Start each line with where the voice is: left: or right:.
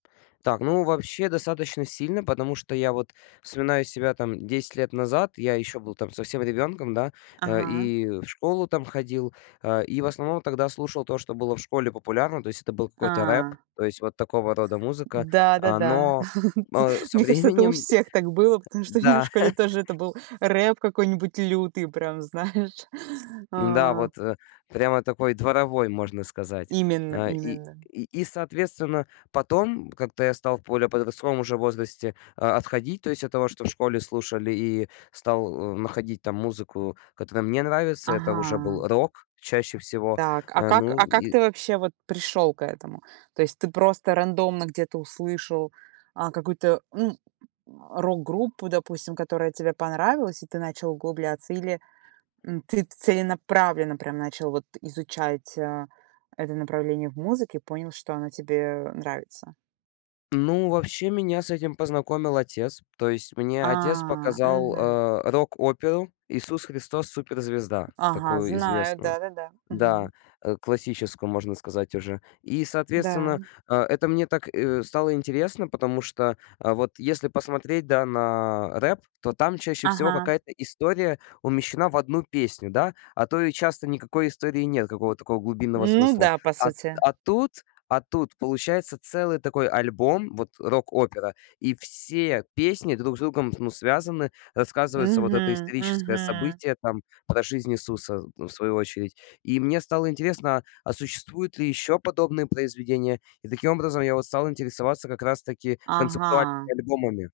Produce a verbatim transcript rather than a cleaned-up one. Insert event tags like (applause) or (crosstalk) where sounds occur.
left: Так, ну вообще достаточно сильно, потому что я вот вспоминаю себя там десять лет назад, я еще был там совсем ребенком, да. А,
right: Ага.
left: и в школу там ходил, а, и в основном тогда слушал то, что было в школе популярно, то есть это был какой-то рэп,
right: А.
left: то есть вот такого рода музыка.
right: Да-да-да,
left: Оно,
right: (chuckles) тут
left: а, со
right: мне кажется, это у
left: временем Х
right: всех так было, потому что у меня в
left: м-да.
right: школе тоже это
left: (laughs)
right: был рэп какой-нибудь лютый, прям знаешь.
left: М-да,
right: А.
left: вот, э, прямо такой дворовой, можно сказать.
right: Именно
left: Э, и
right: именно.
left: и, соответственно, потом как-то я стал в более подростковом уже возрасте, а, отходить, то есть от того, что в школе слушали, и стал, э, находить там музыку, которая мне нравится. Это уже был
right: Ага.
left: рок чаще всего.
right: Так, а
left: А,
right: как
left: ну,
right: а как
left: и
right: ты вообще вот пришёл к этому? То есть ты просто рандомно где-то услышал, а, какую-то, м, (grunts) рок-группу, допустим, которая тебе понравилась, и ты начал углубляться, или, м, ты целенаправленно прям начал вот изучать, э, это направление в музыке, понял, что оно тебе нравится?
left: Ну, вообще меня с этим познакомил отец. То есть мне
right: А,
left: отец показал,
right: мгм.
left: э, рок-оперу "Иисус Христос- суперзвезда",
right: Ага,
left: такую
right: знаю,
left: известную.
right: да-да-да.
left: Да,
right: Мгм.
left: э, классическую, можно сказать, уже. И,
right: Да.
left: соответственно, а, это мне так, э, стало интересно, потому что, а, вот если посмотреть, да, на рэп, то там чаще всего
right: Ага.
left: какая-то история умещена в одну песню, да. А то и часто никакой истории нет, какого-то такого глубинного
right: Ну
left: смысла.
right: да, по
left: А
right: сути.
left: а тут, а, тут получается целый такой альбом, вот, рок-опера, и все песни друг с другом, ну, связаны. Рассказывается вот это
right: Мгм
left: историческое
right: мгм.
left: событие, там, про жизнь Иисуса, ну, в свою очередь. И мне стало интересно: а существуют ли ещё подобные произведения? И таким образом я вот стал интересоваться как раз-таки концептуальными
right: Ага.
left: альбомами.